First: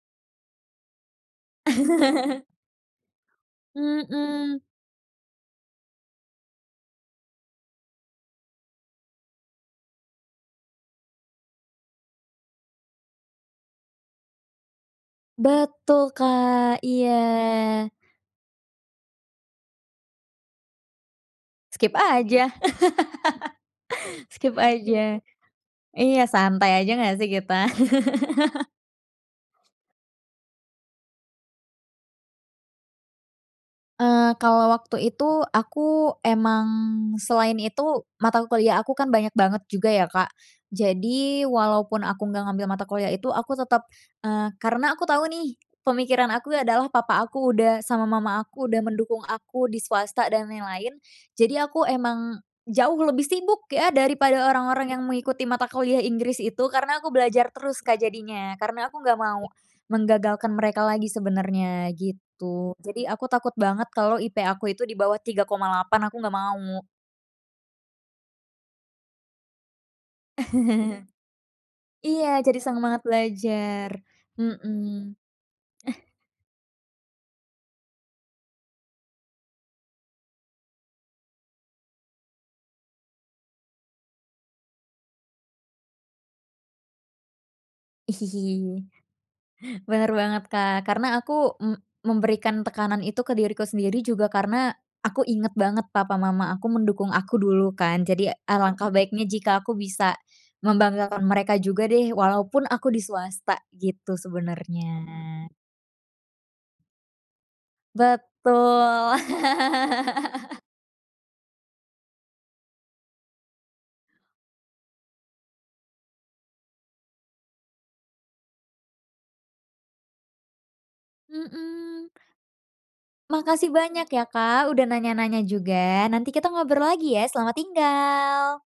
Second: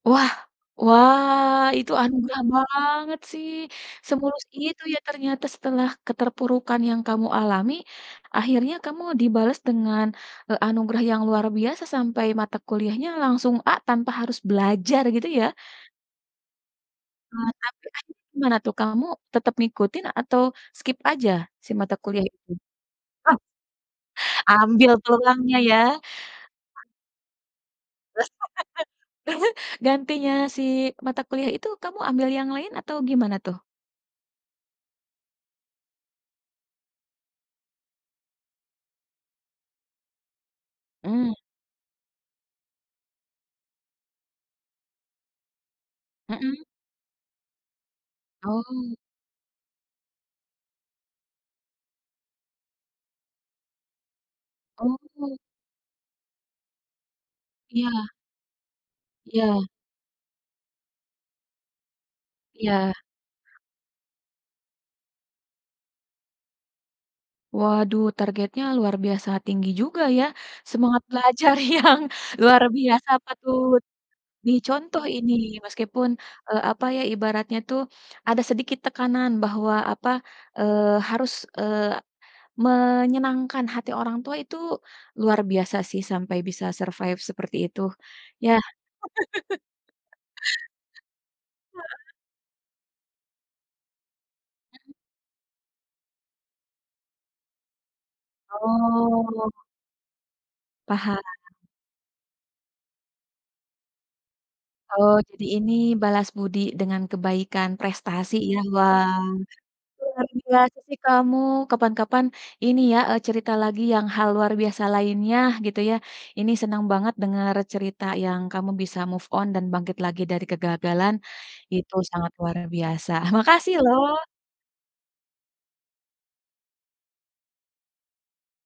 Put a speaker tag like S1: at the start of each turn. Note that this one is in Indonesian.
S1: Wah wah, itu anugerah banget sih. Semulus
S2: Mmm.
S1: itu ya ternyata setelah keterpurukan yang kamu alami, akhirnya kamu dibales dengan, eee, anugerah yang luar biasa sampai mata kuliahnya langsung A tanpa harus belajar gitu ya.
S2: Betul, Kak. Iya.
S1: Eee, tapi akhirnya gimana tuh, kamu tetap ngikutin atau skip aja si
S2: Skip
S1: mata kuliah
S2: aja
S1: itu? Oh.
S2: Skip
S1: Ambil
S2: aja.
S1: tulangnya ya.
S2: Iya santai aja gak sih kita.
S1: Gantinya si mata kuliah itu kamu ambil yang lain atau gimana tuh?
S2: Eee, kalau waktu itu aku emang selain itu mata kuliah aku kan banyak banget juga ya, Kak.
S1: Mmm.
S2: Jadi walaupun aku nggak ngambil mata kuliah itu aku tetep eee, karena aku tau nih pemikiran aku
S1: Hmm.
S2: adalah papa aku udah sama mama aku udah
S1: Oh.
S2: mendukung aku di swasta dan yang lain. Jadi aku emang jauh lebih sibuk ya dari pada orang-orang yang
S1: Oh.
S2: mengikuti mata kuliah Inggris itu, karena aku belajar terus, Kak,
S1: Iya.
S2: jadinya. Karena aku nggak mau,
S1: Iya.
S2: menggagalkan mereka lagi sebenarnya gitu.
S1: Iya.
S2: Jadi aku takut banget kalau IP aku itu dibawah 3,8 aku nggak mau.
S1: Waduh, targetnya luar biasa tinggi juga ya semangat belajar yang
S2: Iya jadi
S1: luar
S2: semangat
S1: biasa patut,
S2: belajar.
S1: dicontoh
S2: Mhm.
S1: ini meskipun, eee, apa ya ibaratnya tuh, ada sedikit tekanan bahwa apa, eee, harus, eee, menyenangkan hati orang tua itu, luar biasa sih sampai bisa survive seperti itu, ya.
S2: Bener banget, Kak, karena aku m
S1: Heeh.
S2: memberikan tekanan itu ke diriku sendiri juga karena,
S1: Hmm.
S2: aku inget banget papa mama aku mendukung aku dulu kan, jadi alangkah baiknya
S1: Oh.
S2: jika aku bisa
S1: Paham.
S2: membanggakan mereka juga deh walaupun aku di swasta gitu
S1: Oh, jadi
S2: sebenernya.
S1: ini balas budi dengan kebaikan prestasi ya,
S2: Betul.
S1: wow. Luar biasa sih kamu, kapan-kapan, ini ya, eee, cerita lagi yang hal luar biasa lainnya gitu ya. Ini senang banget denger cerita yang kamu bisa move on dan bangkit lagi dari kegagalan, itu
S2: Mmm.
S1: sangat luar biasa.
S2: Makasih
S1: Makasih
S2: banyak ya,
S1: loh.
S2: Kak, udah nanya-nanya juga. Nanti kita ngobrol lagi ya, selamat tinggal.